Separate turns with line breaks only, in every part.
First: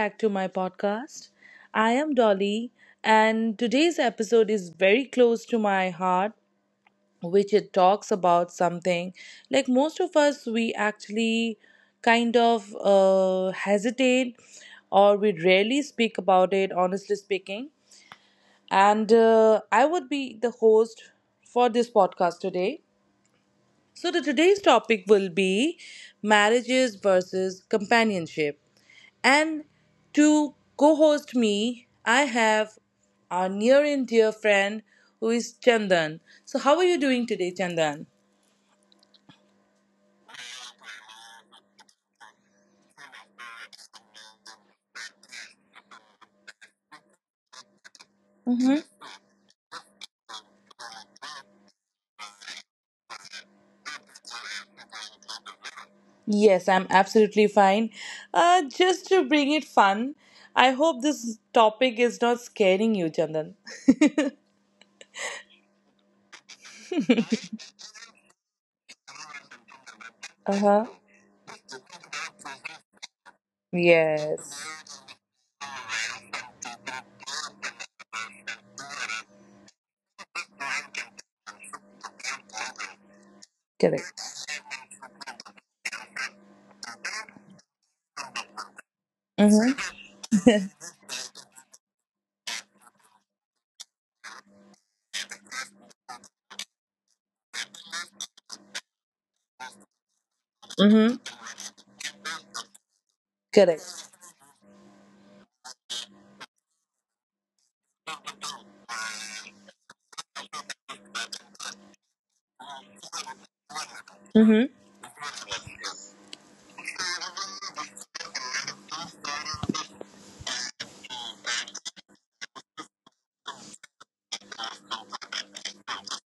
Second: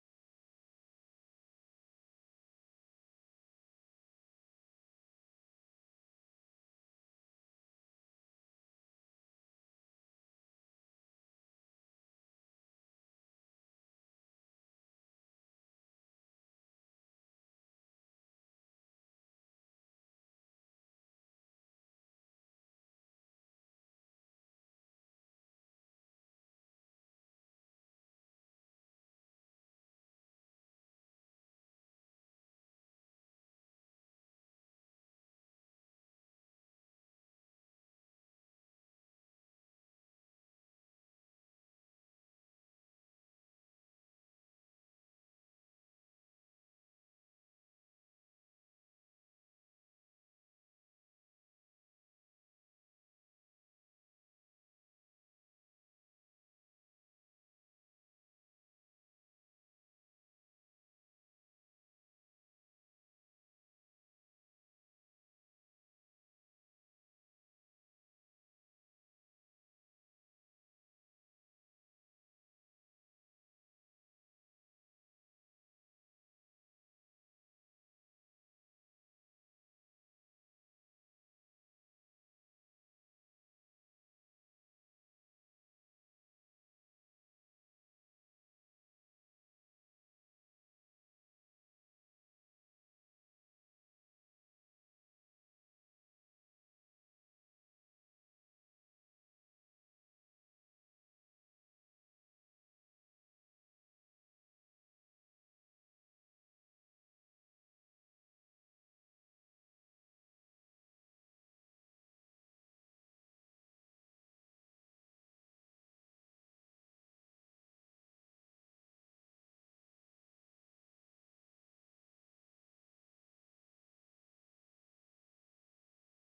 back to my podcast. I am Dolly, and today's episode is very close to my heart, which it talks about something like most of us, we actually kind of hesitate or we rarely speak about it, honestly speaking. And I would be the host for this podcast today. So, the today's topic will be marriages versus companionship. And to co host me, I have our near and dear friend who is Chandan. So, how are you doing today, Chandan? Yes, I'm absolutely fine. Just to bring it fun, I hope this topic is not scaring you, Chandan. Uh huh. Yes. Correct. Mm hmm. Mm hmm. Correct.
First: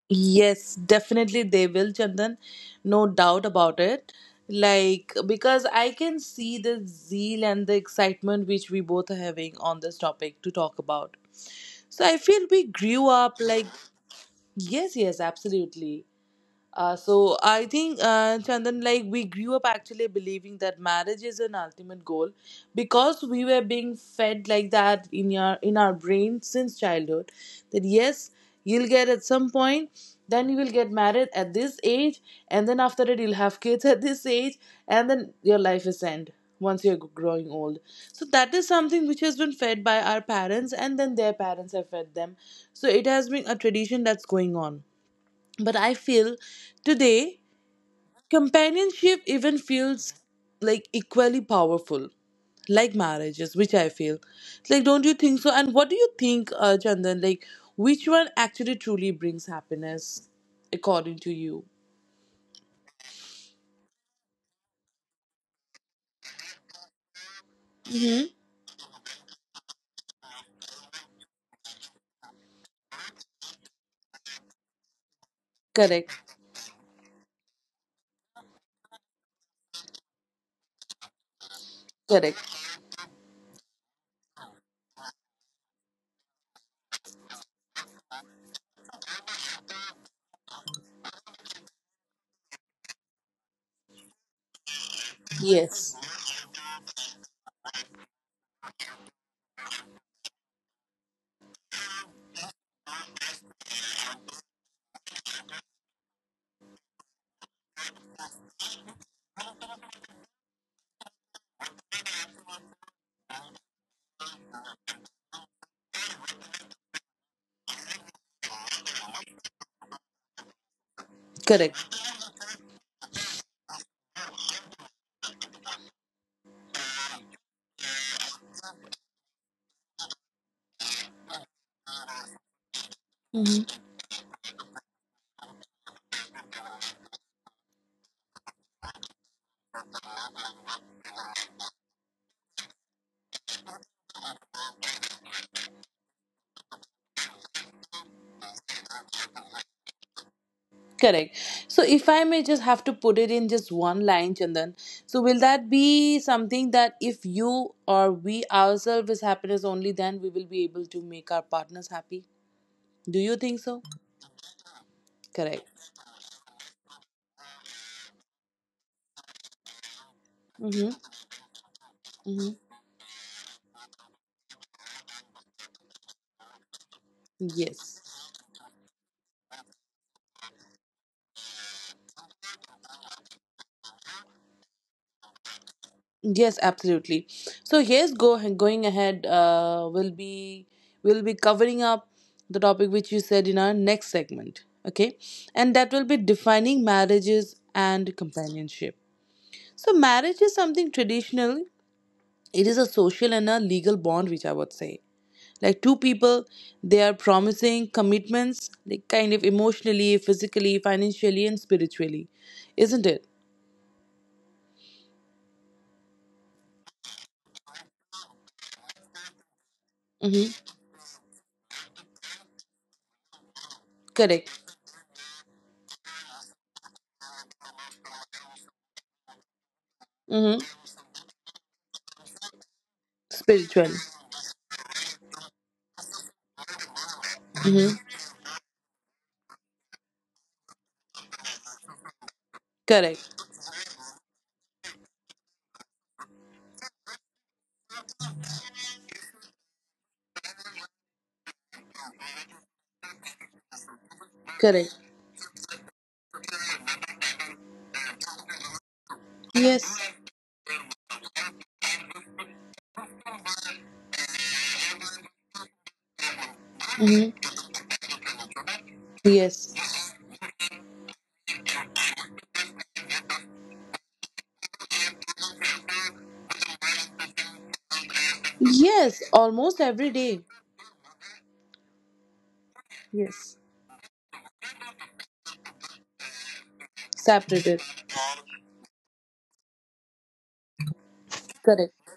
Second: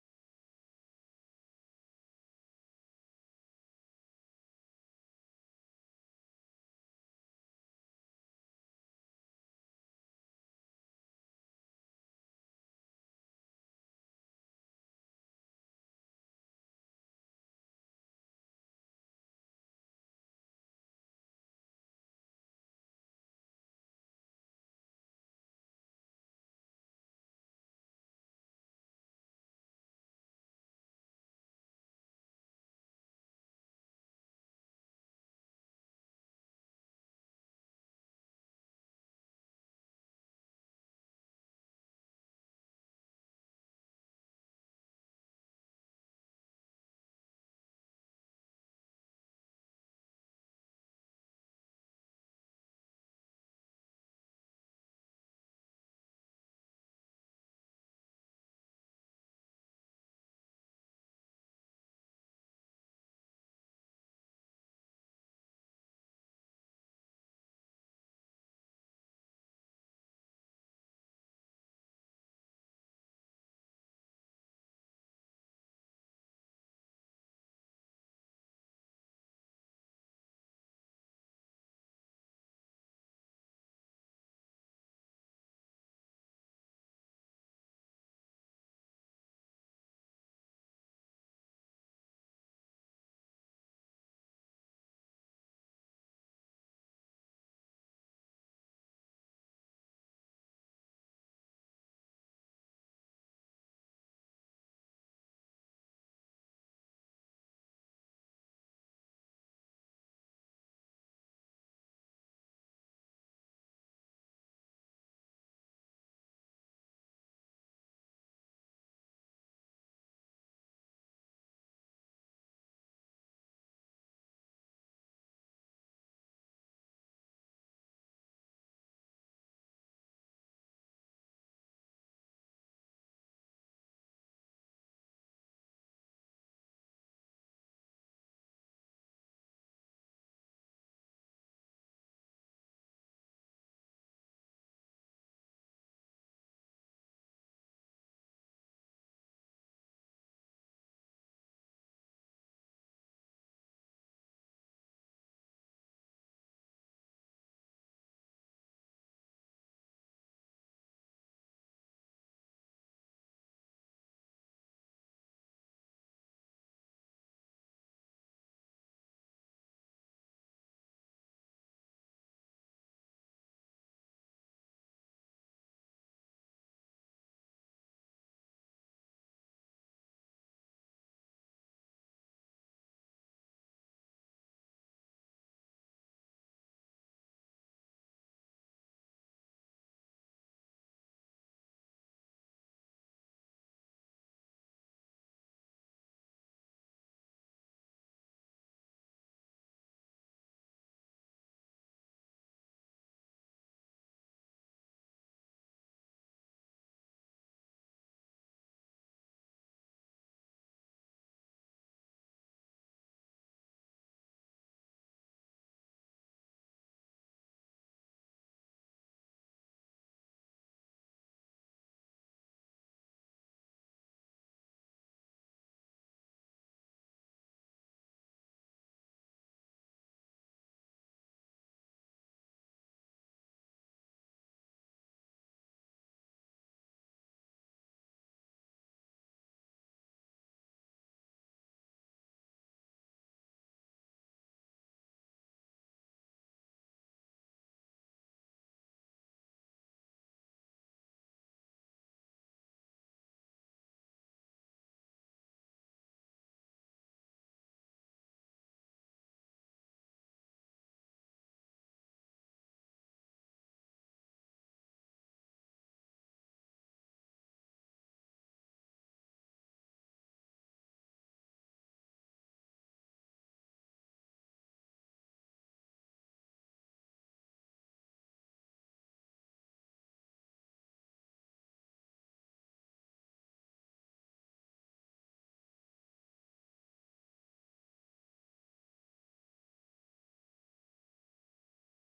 Yes, definitely they will, Chandan. No doubt about it. Like, because I can see the zeal and the excitement which we both are having on this topic to talk about. So I feel we grew up like, yes, yes, absolutely. So I think, Chandan, like we grew up actually believing that marriage is an ultimate goal because we were being fed like that in your in our brain since childhood. That yes, you'll get at some point, then you will get married at this age, and then after that you'll have kids at this age, and then your life is end once you're growing old. So that is something which has been fed by our parents, and then their parents have fed them. So it has been a tradition that's going on. But I feel today companionship even feels like equally powerful, like marriages, which I feel. Like, don't you think so? And what do you think, Chandan? Like, which one actually truly brings happiness, according to you? Mm-hmm. Correct. Correct. Yes. Correct. Correct. So, if I may just have to put it in just one line, Chandan, so will that be something that if you or we ourselves is happiness only, then we will be able to make our partners happy? Do you think so? Correct. Mm-hmm. Mm-hmm. Yes. Yes, absolutely. So, yes, go going ahead. Will be covering up the topic which you said in our next segment. Okay, and that will be defining marriages and companionship. So, marriage is something traditional. It is a social and a legal bond, which I would say. Like two people, they are promising commitments, like kind of emotionally, physically, financially, and spiritually, isn't it? Mm-hmm. Correct. Mm-hmm. Spiritually. Mm-hmm. Correct. Correct. Yes. Yes. Yes. Almost every day. Yes. Separated. Correct.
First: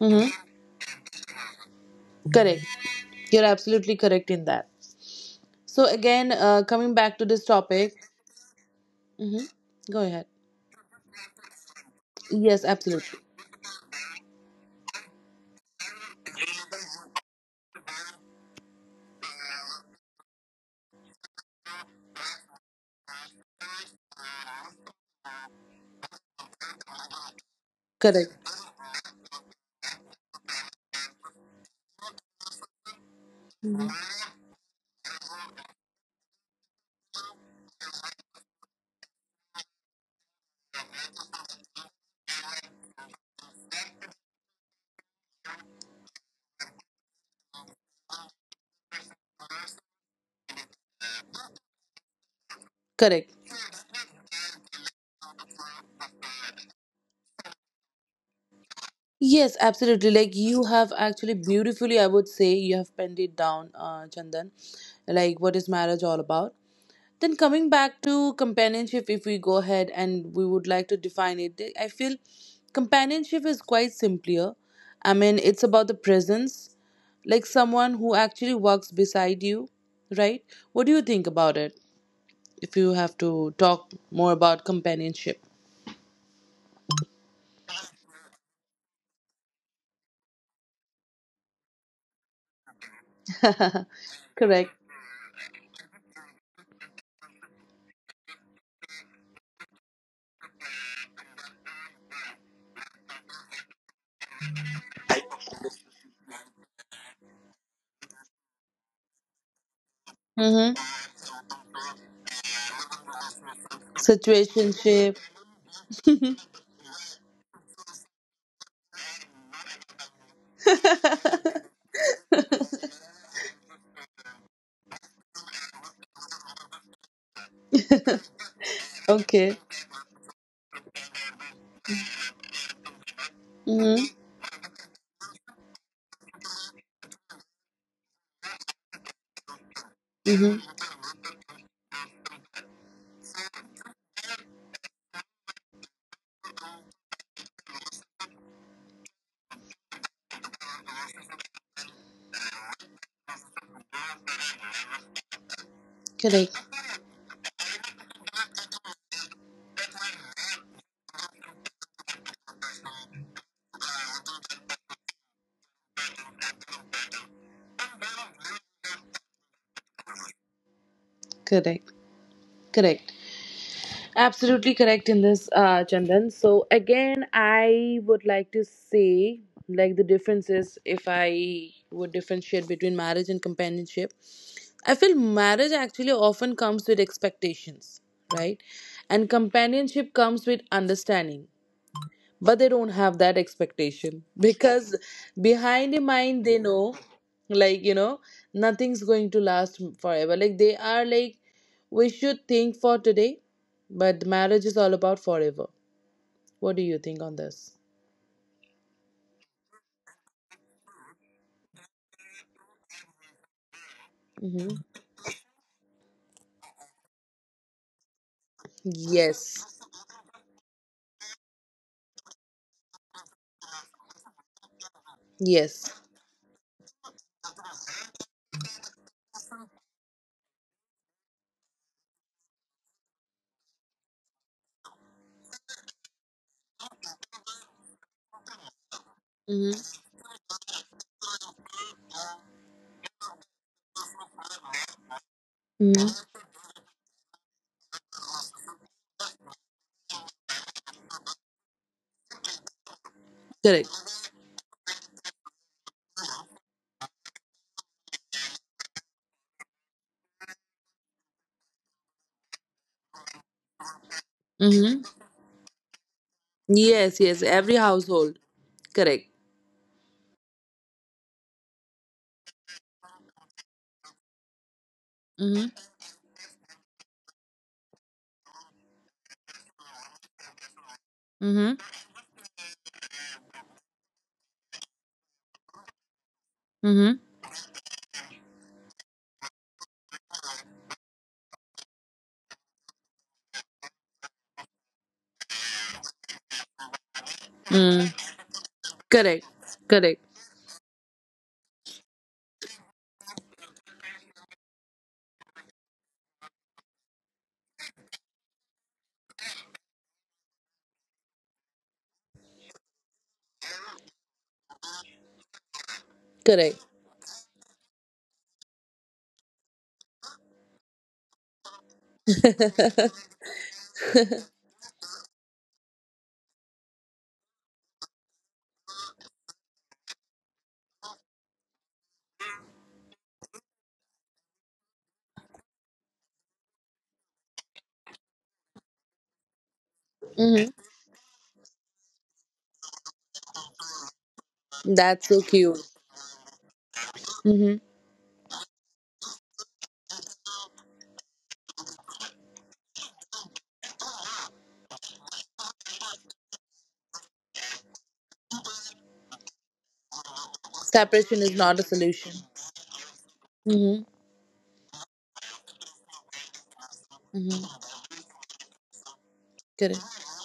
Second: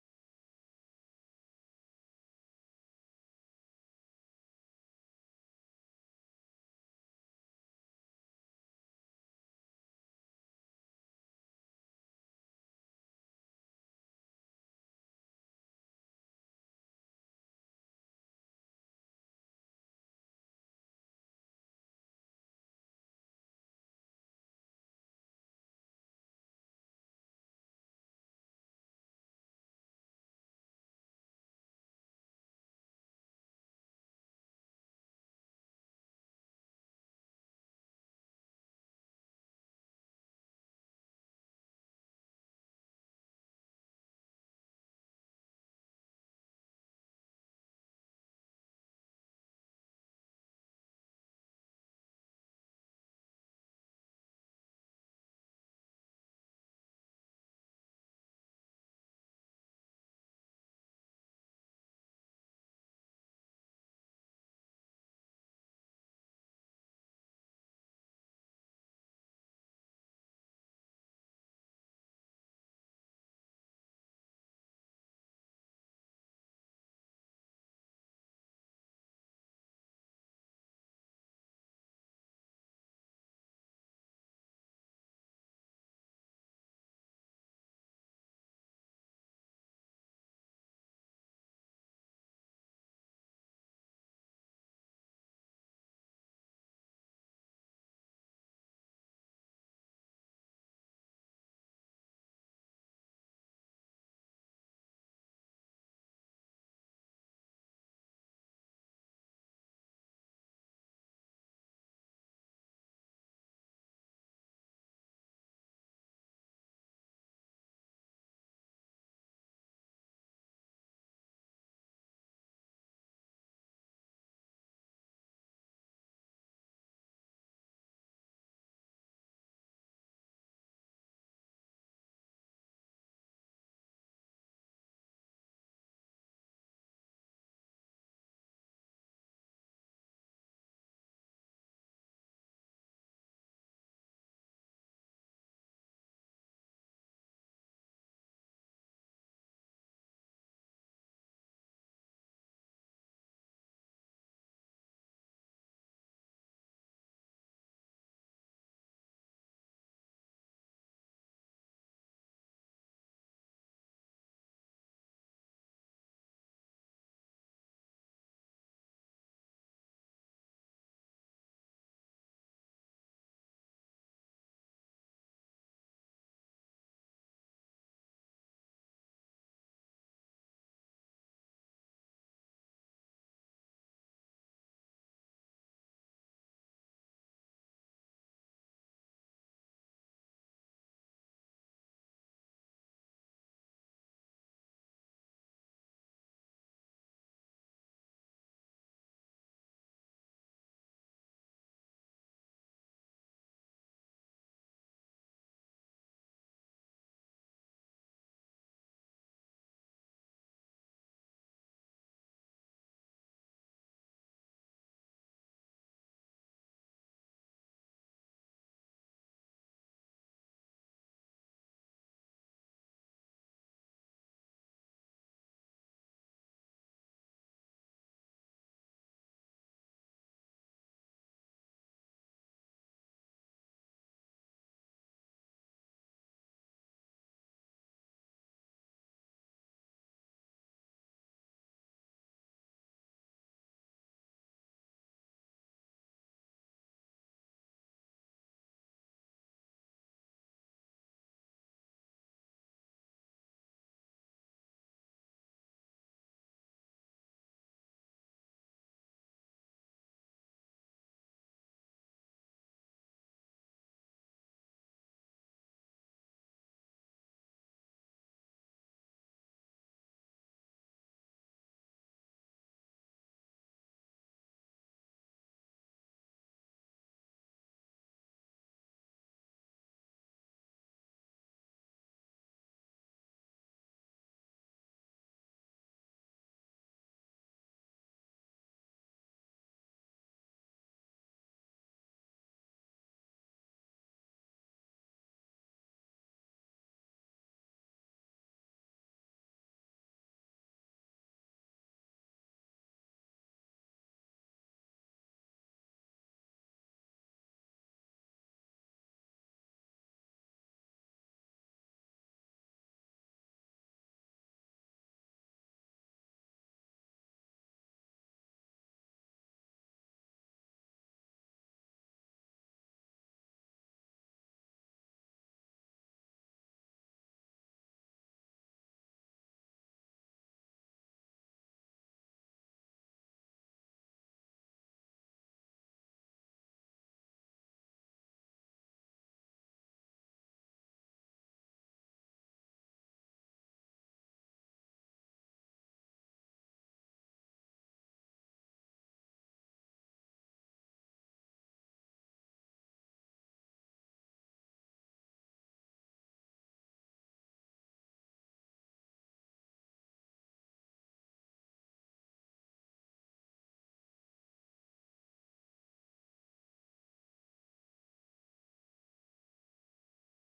Mm-hmm. Correct. You're absolutely correct in that. So again, coming back to this topic, mm-hmm. Go ahead. Yes, absolutely. Correct. Mhm. Correct. Yes, absolutely. Like you have actually beautifully, I would say, you have penned it down, Chandan. Like what is marriage all about? Then coming back to companionship, if we go ahead and we would like to define it, I feel companionship is quite simpler. I mean, it's about the presence, like someone who actually walks beside you, right? What do you think about it? If you have to talk more about companionship. Correct. Mm-hmm. Situationship. Okay. Mm-hmm. Mm-hmm. Correct. Correct. Correct. Absolutely correct in this, Chandan. So again, I would like to say like the differences if I would differentiate between marriage and companionship. I feel marriage actually often comes with expectations, right? And companionship comes with understanding. But they don't have that expectation because behind the mind they know, like you know, nothing's going to last forever. Like they are like we should think for today, but marriage is all about forever. What do you think on this? Hmm. Yes. Yes. Hmm. Hmm. Correct. Hmm. Yes, yes, every household. Correct. Mm-hmm. Mm-hmm. Mm-hmm. Mm. Correct. Correct. Correct. Mm-hmm. That's so cute. Mm-hmm. Separation is not a solution. Mm-hmm. Mm-hmm. Correct.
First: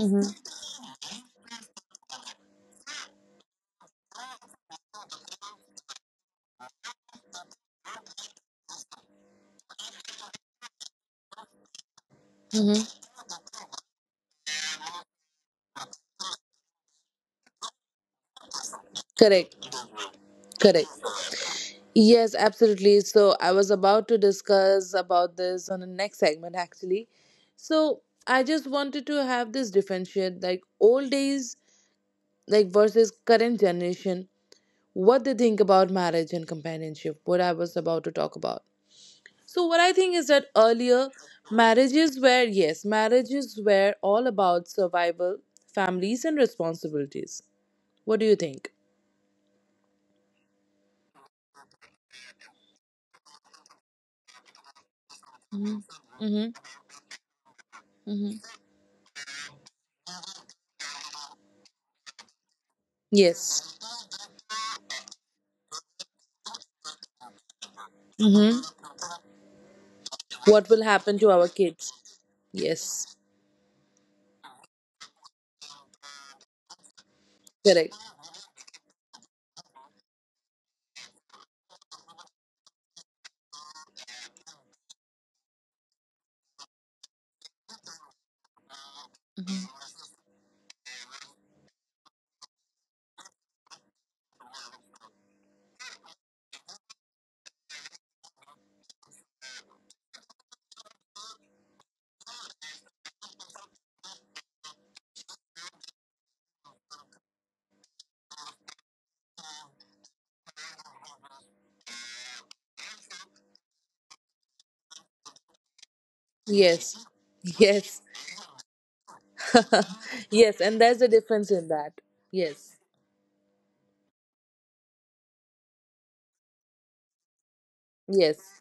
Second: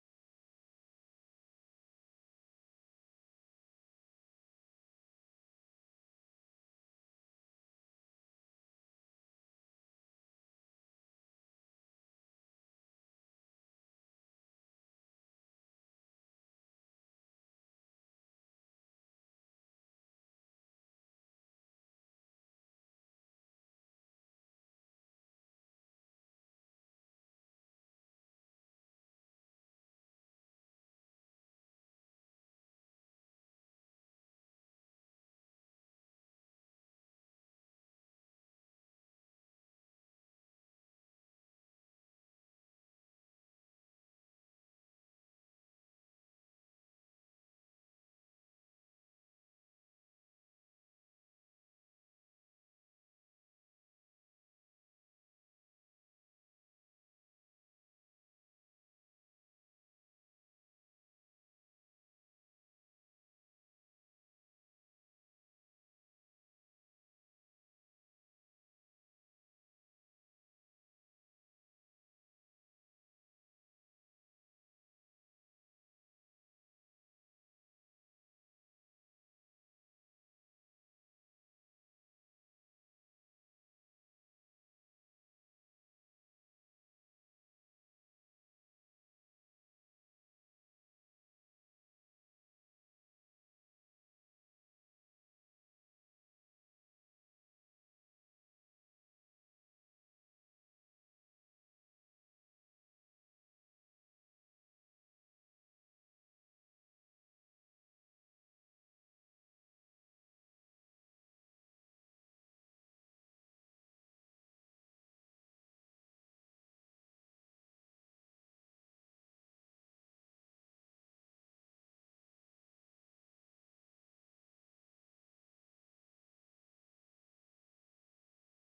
Mm-hmm. Mm-hmm. Correct. Correct. Yes, absolutely. So I was about to discuss about this on the next segment actually. So I just wanted to have this differentiate like old days like versus current generation what they think about marriage and companionship, what I was about to talk about. So what I think is that earlier marriages were yes, marriages were all about survival, families and responsibilities. What do you think? Mm-hmm. Mm-hmm. Mm-hmm. Yes. Mm-hmm. What will happen to our kids? Yes. Correct. Mhm. Yes. Yes. Yes. And there's a difference in that. Yes. Yes.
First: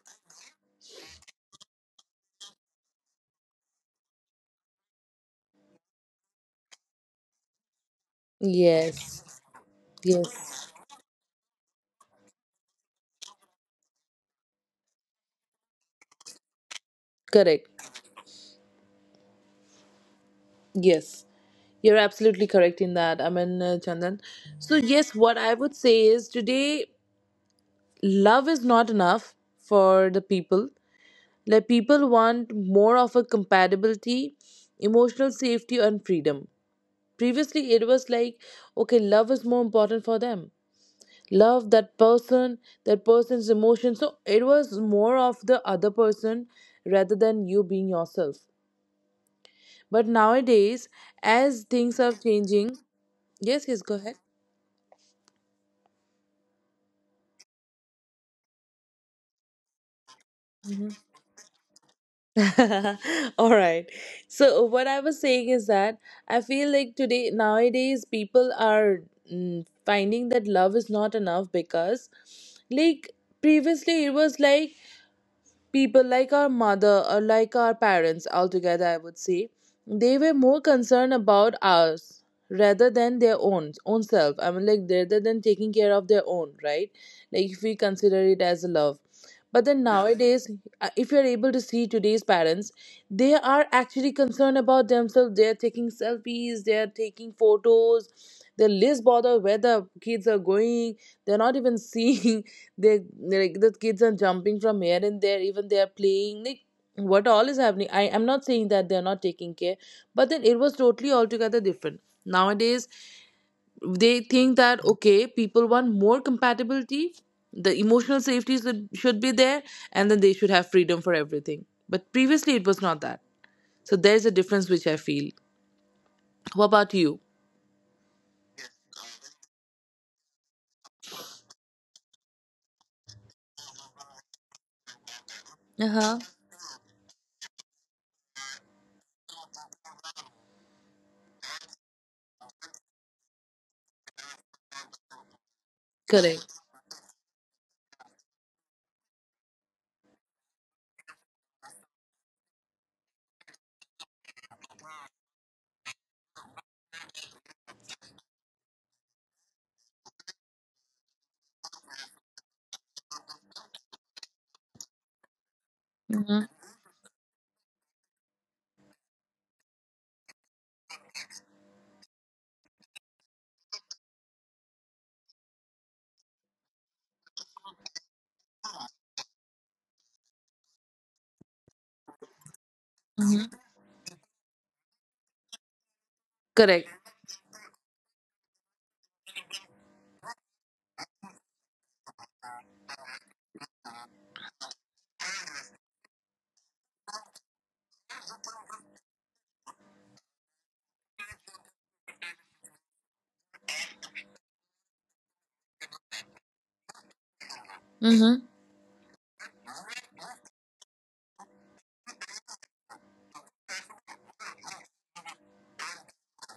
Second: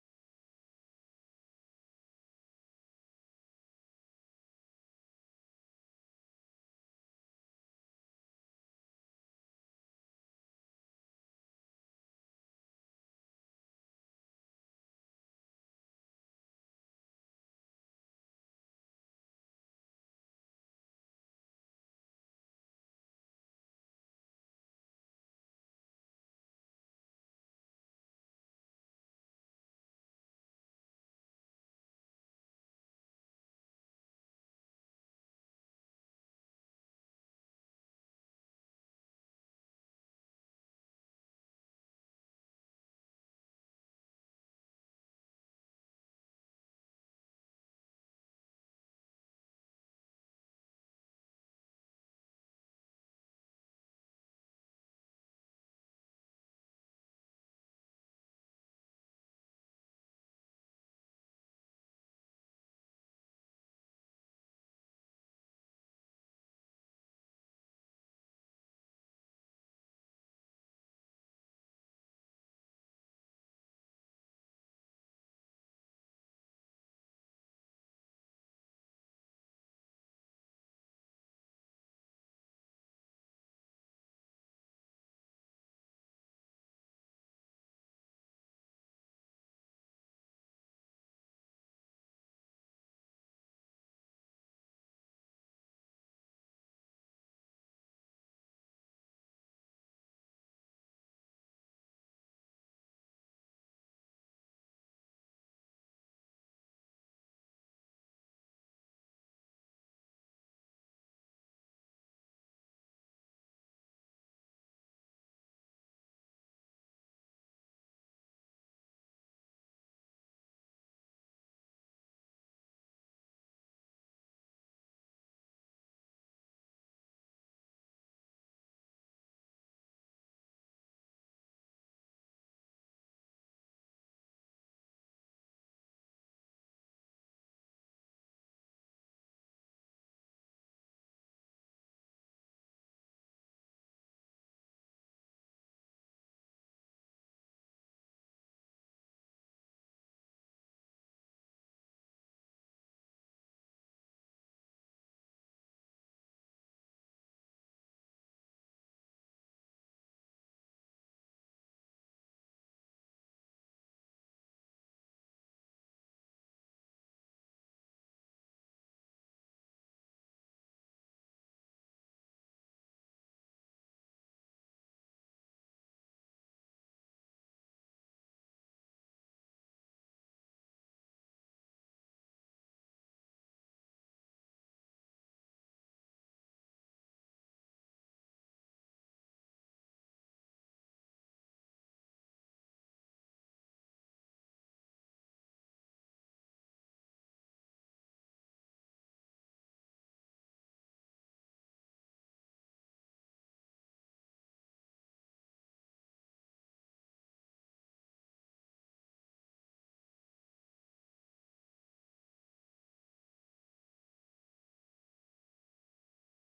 Yes. Yes. Correct. Yes, you're absolutely correct in that, Aman Chandan. So, yes, what I would say is today, love is not enough for the people. Like, people want more of a compatibility, emotional safety, and freedom. Previously, it was like, okay, love is more important for them. Love that person, that person's emotion. So, it was more of the other person rather than you being yourself. But nowadays, as things are changing, yes, yes, go ahead. All right. So what I was saying is that I feel like today nowadays people are finding that love is not enough because like previously it was like people like our mother or like our parents altogether, I would say, they were more concerned about us rather than their own self. I mean, like rather than taking care of their own, right? Like if we consider it as a love. But then nowadays, if you're able to see today's parents, they are actually concerned about themselves. They're taking selfies, they're taking photos, they're less bothered where the kids are going, they're not even seeing. They, like the kids are jumping from here and there, even they are playing like what all is happening. I am not saying that they are not taking care, but then it was totally altogether different nowadays. They think that okay, people want more compatibility, the emotional safety should be there, and then they should have freedom for everything, but previously it was not that. So there's a difference which I feel. What about you? Uh-huh. Correct. Mm-hmm. Mm-hmm. Correct. Mm-hmm.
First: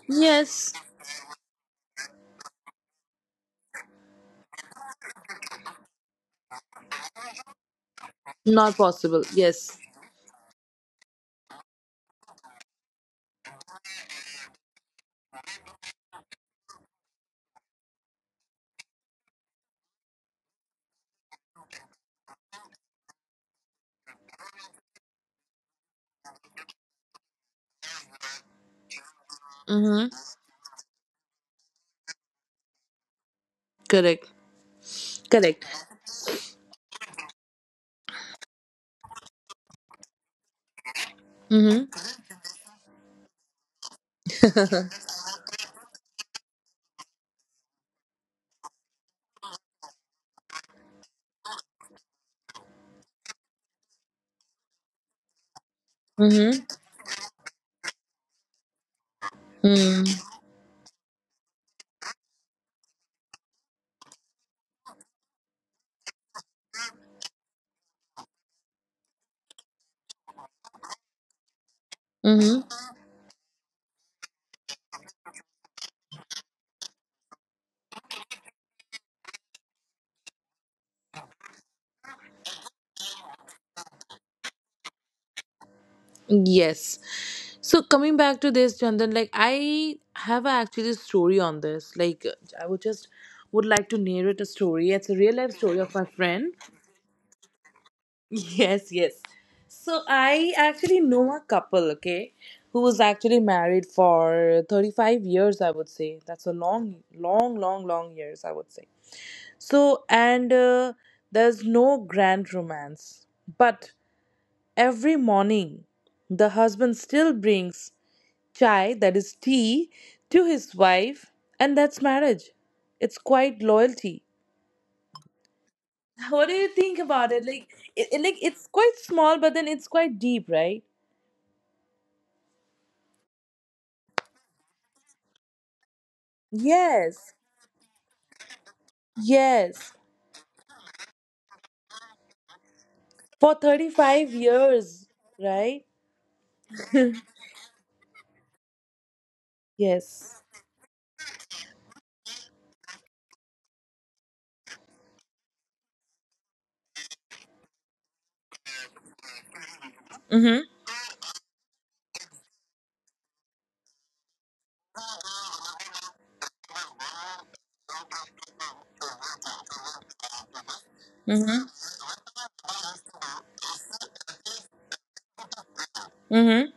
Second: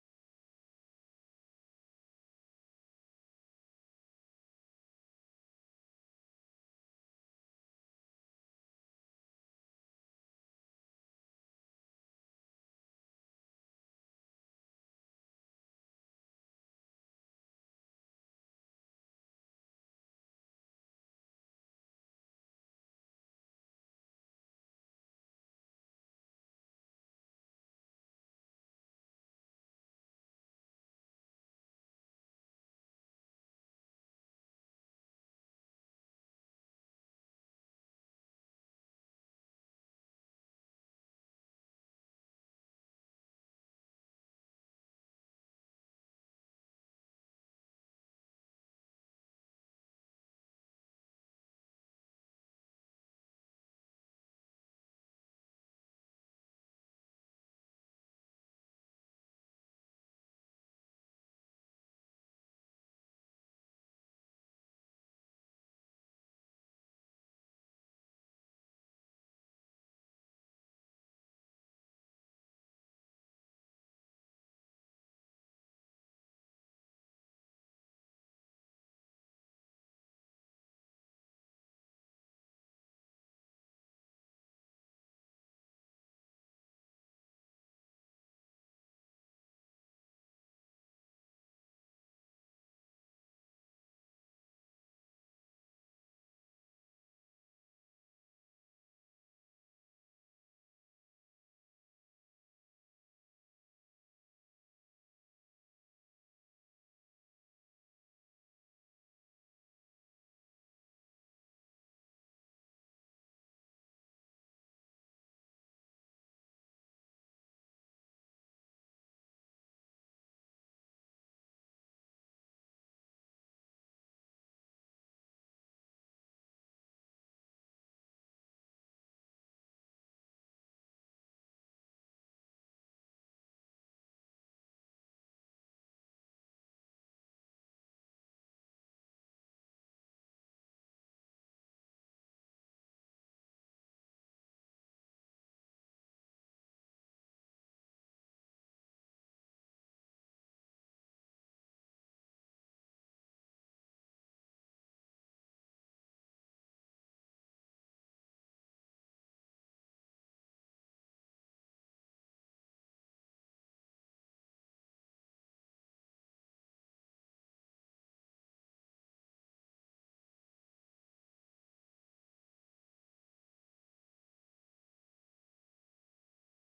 Yes. Not possible, yes. Mm-hmm. Correct. Correct. Mm-hmm. Mm-hmm. Mm-hmm. Mm-hmm. Yes. So coming back to this, Chandan, like I have a actually story on this. Like I would just would like to narrate a story. It's a real life story of my friend. Yes, yes. So I actually know a couple, okay, who was actually married for 35 years, I would say. That's a long, long, long, long years, I would say. So, and there's no grand romance. But every morning, the husband still brings chai, that is tea, to his wife, and that's marriage. It's quite loyalty. What do you think about it? Like, like it's quite small, but then it's quite deep, right? Yes, yes. For 35 years, right? Yes. Mhm. Mhm. Mhm.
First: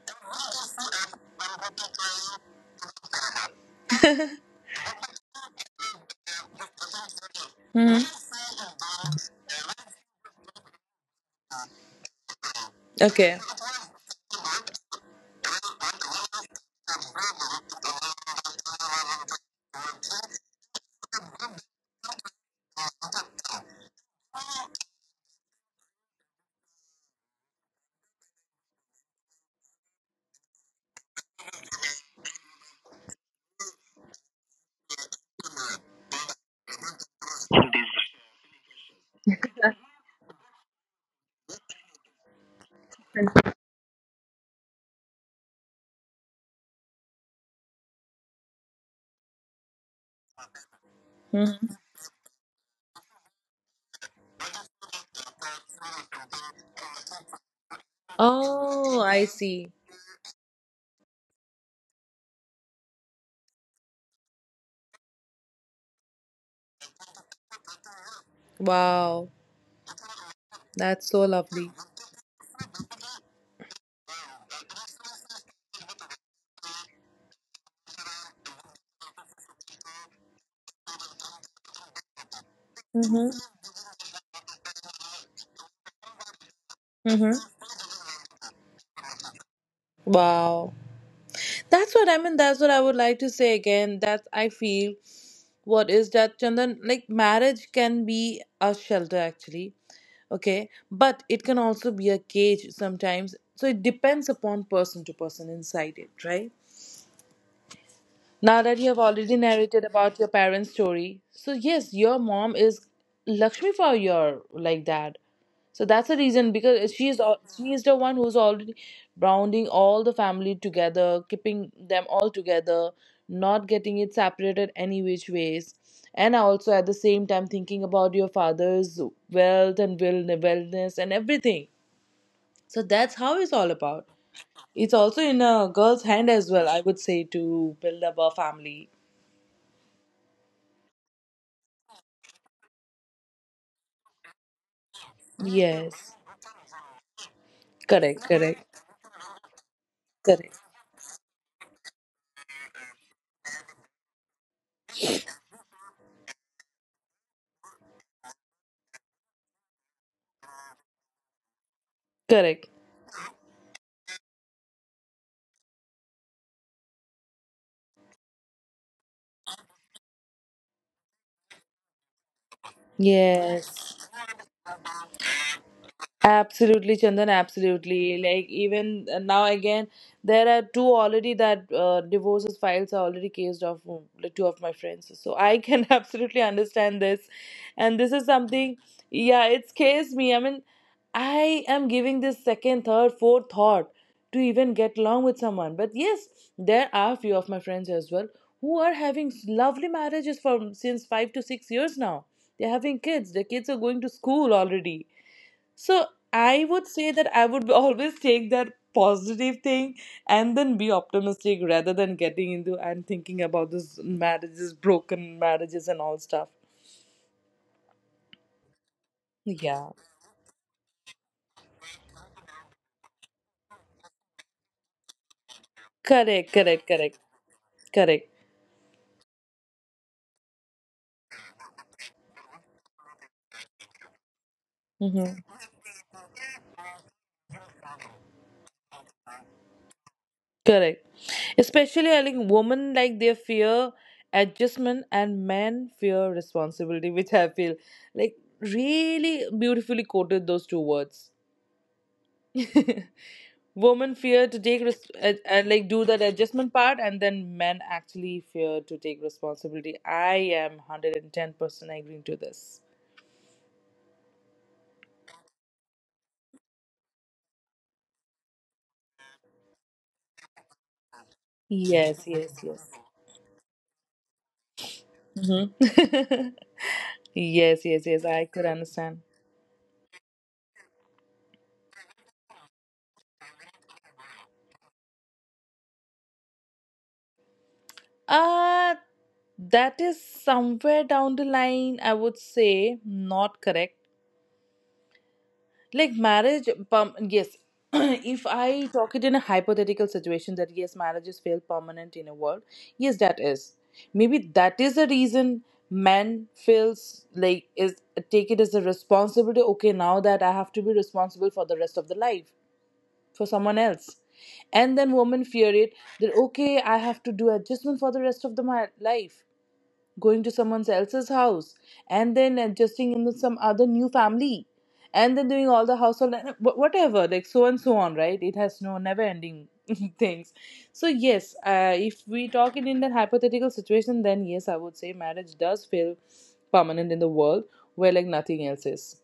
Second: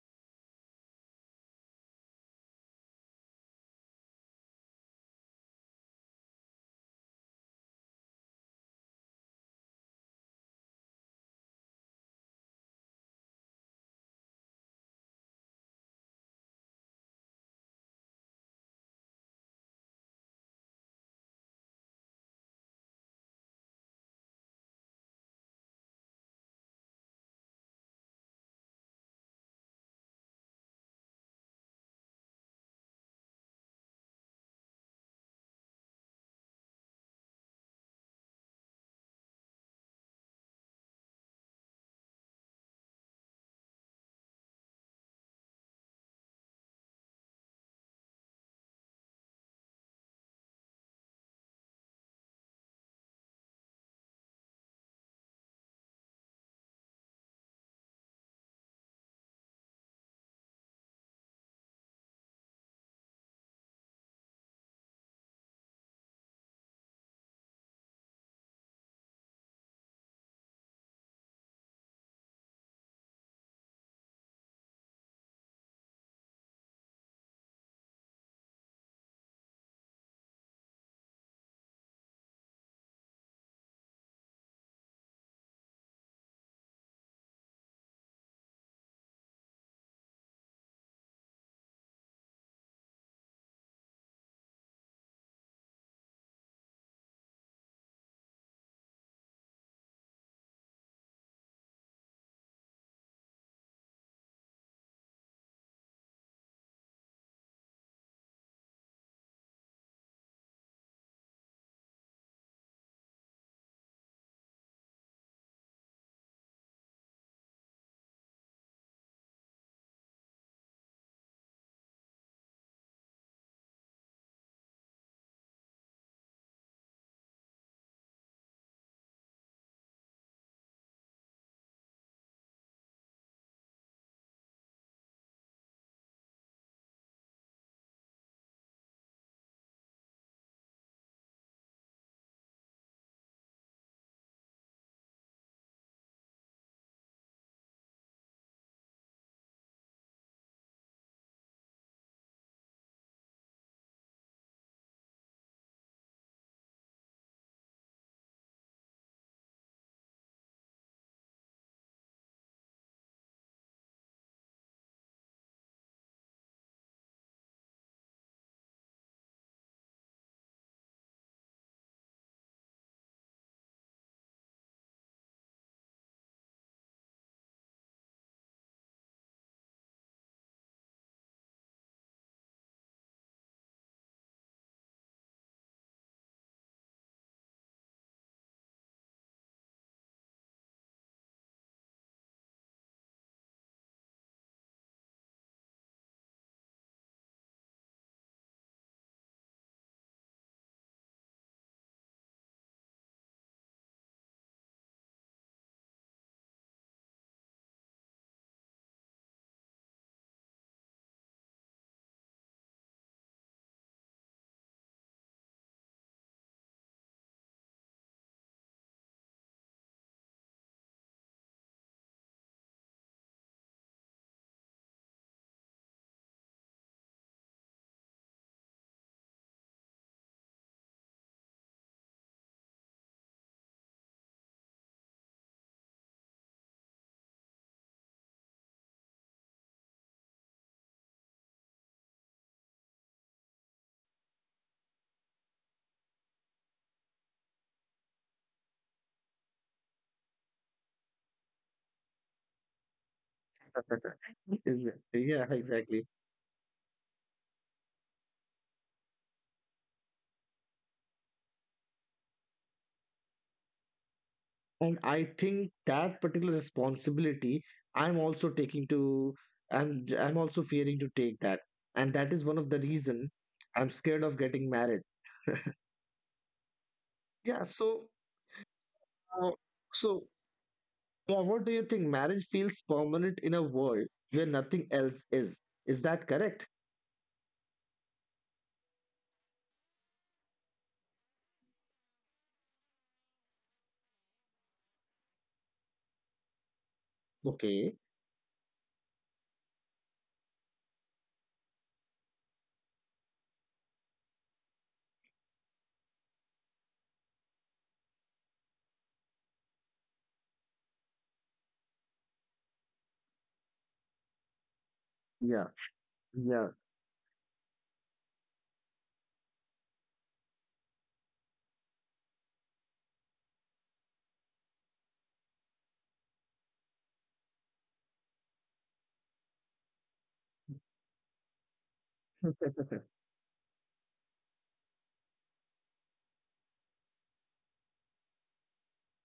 Mhm. Okay. Mhm. Oh, I see. Wow, that's so lovely. Mhm. Mhm. Wow. That's what I mean. That's what I would like to say again. That I feel, what is that, Chandan, like marriage can be a shelter actually, okay, but it can also be a cage sometimes. So it depends upon person to person inside it, right? Now that you have already narrated about your parents story, so yes, your mom is lakshmi for your, like that. So that's the reason, because she is the one who's already rounding all the family together, keeping them all together, not getting it separated any which ways, and also at the same time thinking about your father's wealth and will wellness and everything. So that's how it's all about. It's also in a girl's hand as well, I would say, to build up a family. Yes. Correct, correct, correct, correct. Yes. Absolutely, Chandan, absolutely. Like, even now, again, there are two already that divorces files are already cased off, like two of my friends. So I can absolutely understand this. And this is something, yeah, it's cased me. I mean, I am giving this second, third, fourth thought to even get along with someone. But yes, there are few of my friends as well who are having lovely marriages from since 5 to 6 years now. They're having kids. Their kids are going to school already. So I would say that I would always take that positive thing and then be optimistic rather than getting into and thinking about this marriages, broken marriages, and all stuff. Yeah. Correct, correct, correct, correct. Mm-hmm. Correct. Especially, I think women like they fear adjustment and men fear responsibility, which I feel like really beautifully quoted those two words. Women fear to take
Exactly. Yeah,
like
exactly.
do that adjustment part, and then men actually fear to take responsibility. I am 110% agreeing to this.
And I think that particular responsibility I'm also taking to I'm also fearing to take that. And
Yes
that is
yes
one of the
yes.
reason I'm scared of getting married.
Hmm.
Yeah,
Yes yes
so
yes, I could understand.
uh, so yeah, what do you think? Marriage feels permanent in a world where nothing else is. Is that correct?
uh that is somewhere down the line, I would say, not correct. Yes.
Okay.
If I talk it in a hypothetical situation, that yes, marriages fail permanent in a world. Yes, that is, maybe that is the reason man feels like is, take it as a responsibility. Okay, now that I have to be responsible for the rest of the life for someone else. And then women
Yeah.
fear it that
Yeah.
okay, I have to do adjustment for the rest of the my life, going to someone else's house, and then adjusting in with some other new family, and then doing all the household and whatever, like so and so on, right? It has no never ending things. So yes, if we talk in that hypothetical situation, then yes, I would say marriage does feel permanent in the world where like nothing else is.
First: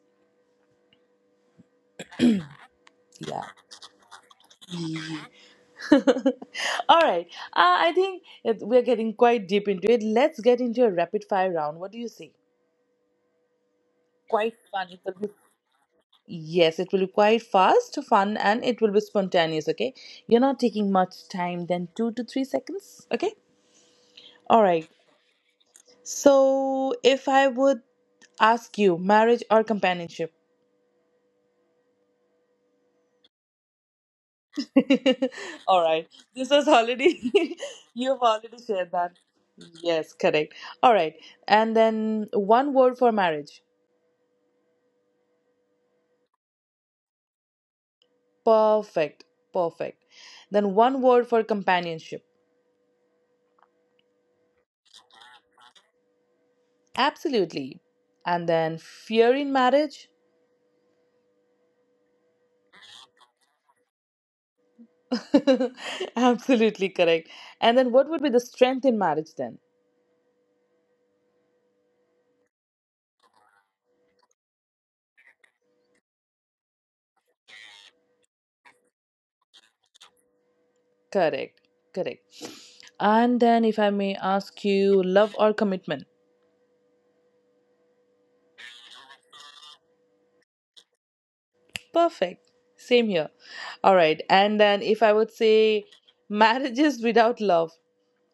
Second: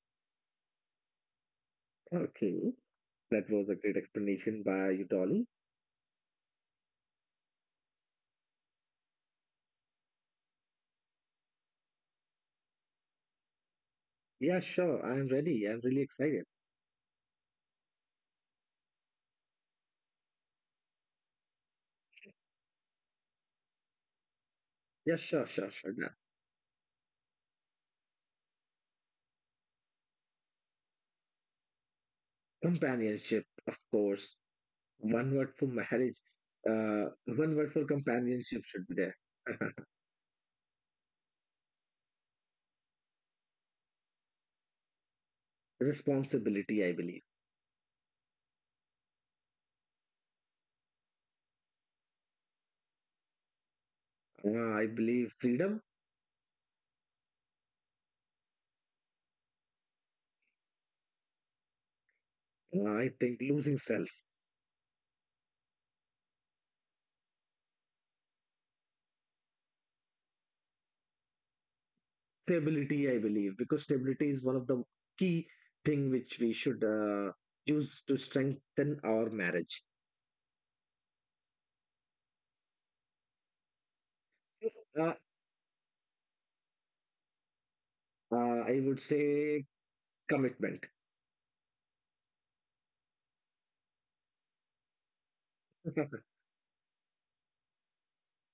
Okay.
Yeah.
That was a great explanation by you, Dolly.
All right. I think we're getting quite deep into it. Let's get into a rapid fire round. What do you say? Quite
Yeah,
fun it
sure.
will
I'm
be.
ready. I'm really excited.
Yes, it will be quite fast, fun, and it will be spontaneous. Okay, you're not taking much time than 2 to 3 seconds. Okay, all right.
Yeah, sure, sure, sure.
So, if I would ask you, marriage or companionship?
Companionship, of course. One word for
All right,
marriage,
this was
one
already
word for
you've already
companionship should
shared
be
that.
there.
Yes, correct. All right, and then one word for marriage.
Responsibility, I believe.
Perfect, perfect. Then one word for companionship.
I believe freedom.
Absolutely. And then fear in marriage.
I think losing self.
Absolutely correct. And then what would be the strength in marriage then?
Stability, I believe, because stability is one of the key thing which we should use to strengthen our marriage.
Correct. Correct. And then if I may ask you,
Uh,
love or commitment?
I would say commitment,
Perfect. Same here. All right. And then if I would say marriages without love,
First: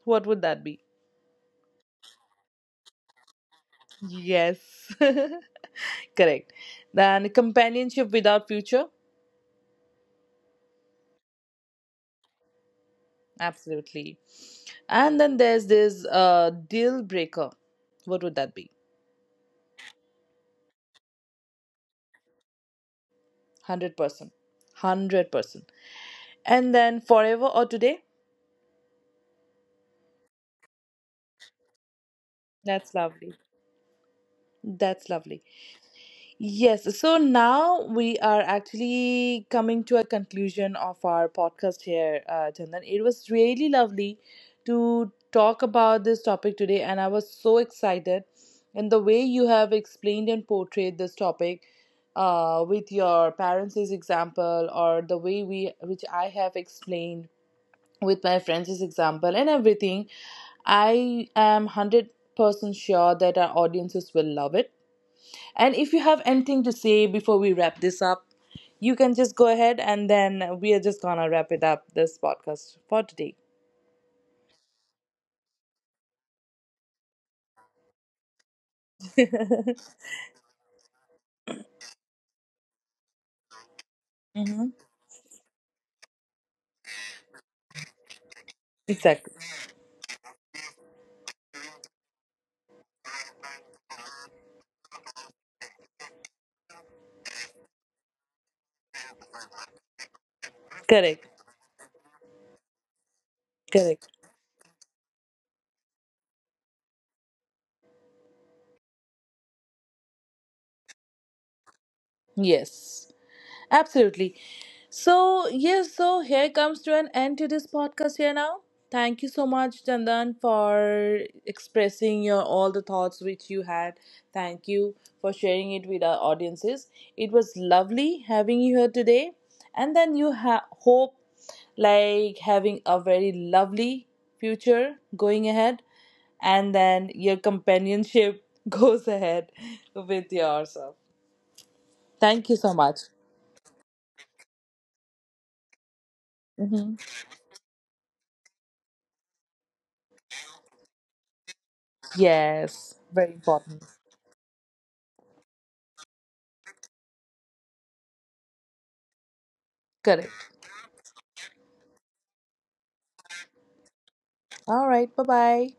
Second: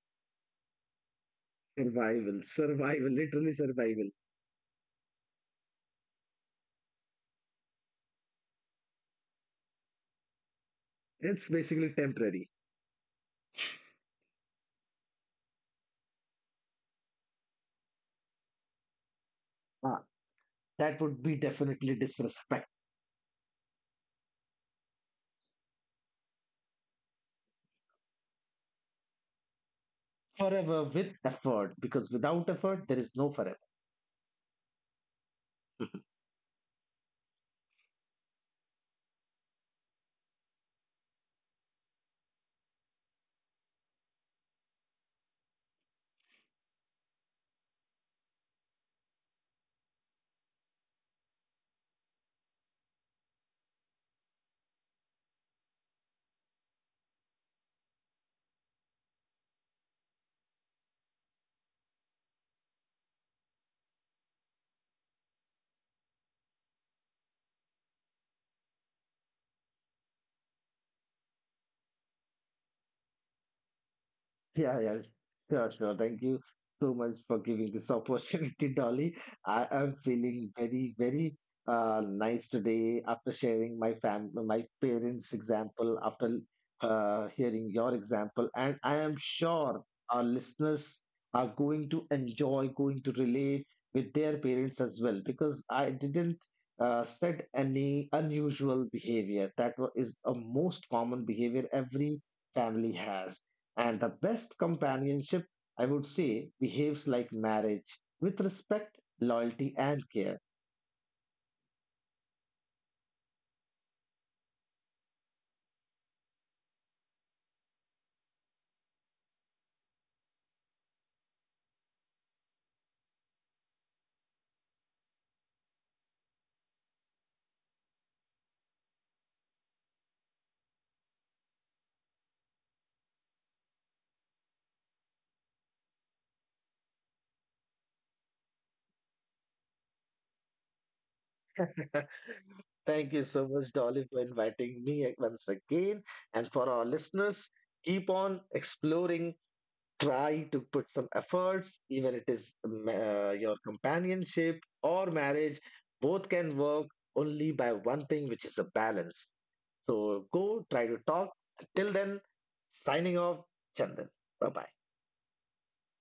what would that be?
survival, survival, literally survival.
Yes. Correct. Then companionship without future?
It's basically temporary.
Absolutely. And then there's this deal breaker. What would that be?
Ah, that would be definitely disrespect.
100%. 100%. And then forever or today?
Forever with effort, because without effort there is
That's
no forever.
lovely. That's lovely. Yes. So now we are actually coming to a conclusion of our podcast here, Chandan. It was really lovely to talk about this topic today, and I was so excited. And the way you have explained and portrayed this topic with your parents' example, or the way we, which I have explained, with my friends' example and everything, I am 100% sure that our audiences will love it. And if you have anything to say before we wrap this up, you can just go ahead and then we are just gonna wrap it up this podcast for today.
Yeah, yeah, sure, sure. Thank you so much for giving this opportunity, Dolly. I am feeling very, very nice today after sharing my
Mhm.
parents' example, after hearing your example, and I am
Exactly.
sure our listeners are going to enjoy, going to relate with their parents as well, because I didn't said any unusual behavior. That is a most common
Correct.
behavior every family has, and the
Correct.
best companionship, I would say, behaves like marriage with respect, loyalty, and care.
Yes. Absolutely. So, yes, so here comes to an end to this podcast here now. Thank you so much, Chandan, for expressing your all the thoughts which you had. Thank you for sharing it with our audiences. It was lovely having you here today. And then you hope like having a very lovely future going ahead and then your companionship goes ahead with yourself. Thank you so
Thank you
much.
so much, Dolly, for inviting me once again. And for our
Mhm.
listeners, keep on exploring. Try to put some efforts, even it is
Yes, very
your
important.
companionship or marriage. Both can work only by one thing, which is a balance. So go
Correct.
try to talk. Till then, signing off, Chandan. Bye bye.
All right. Bye bye.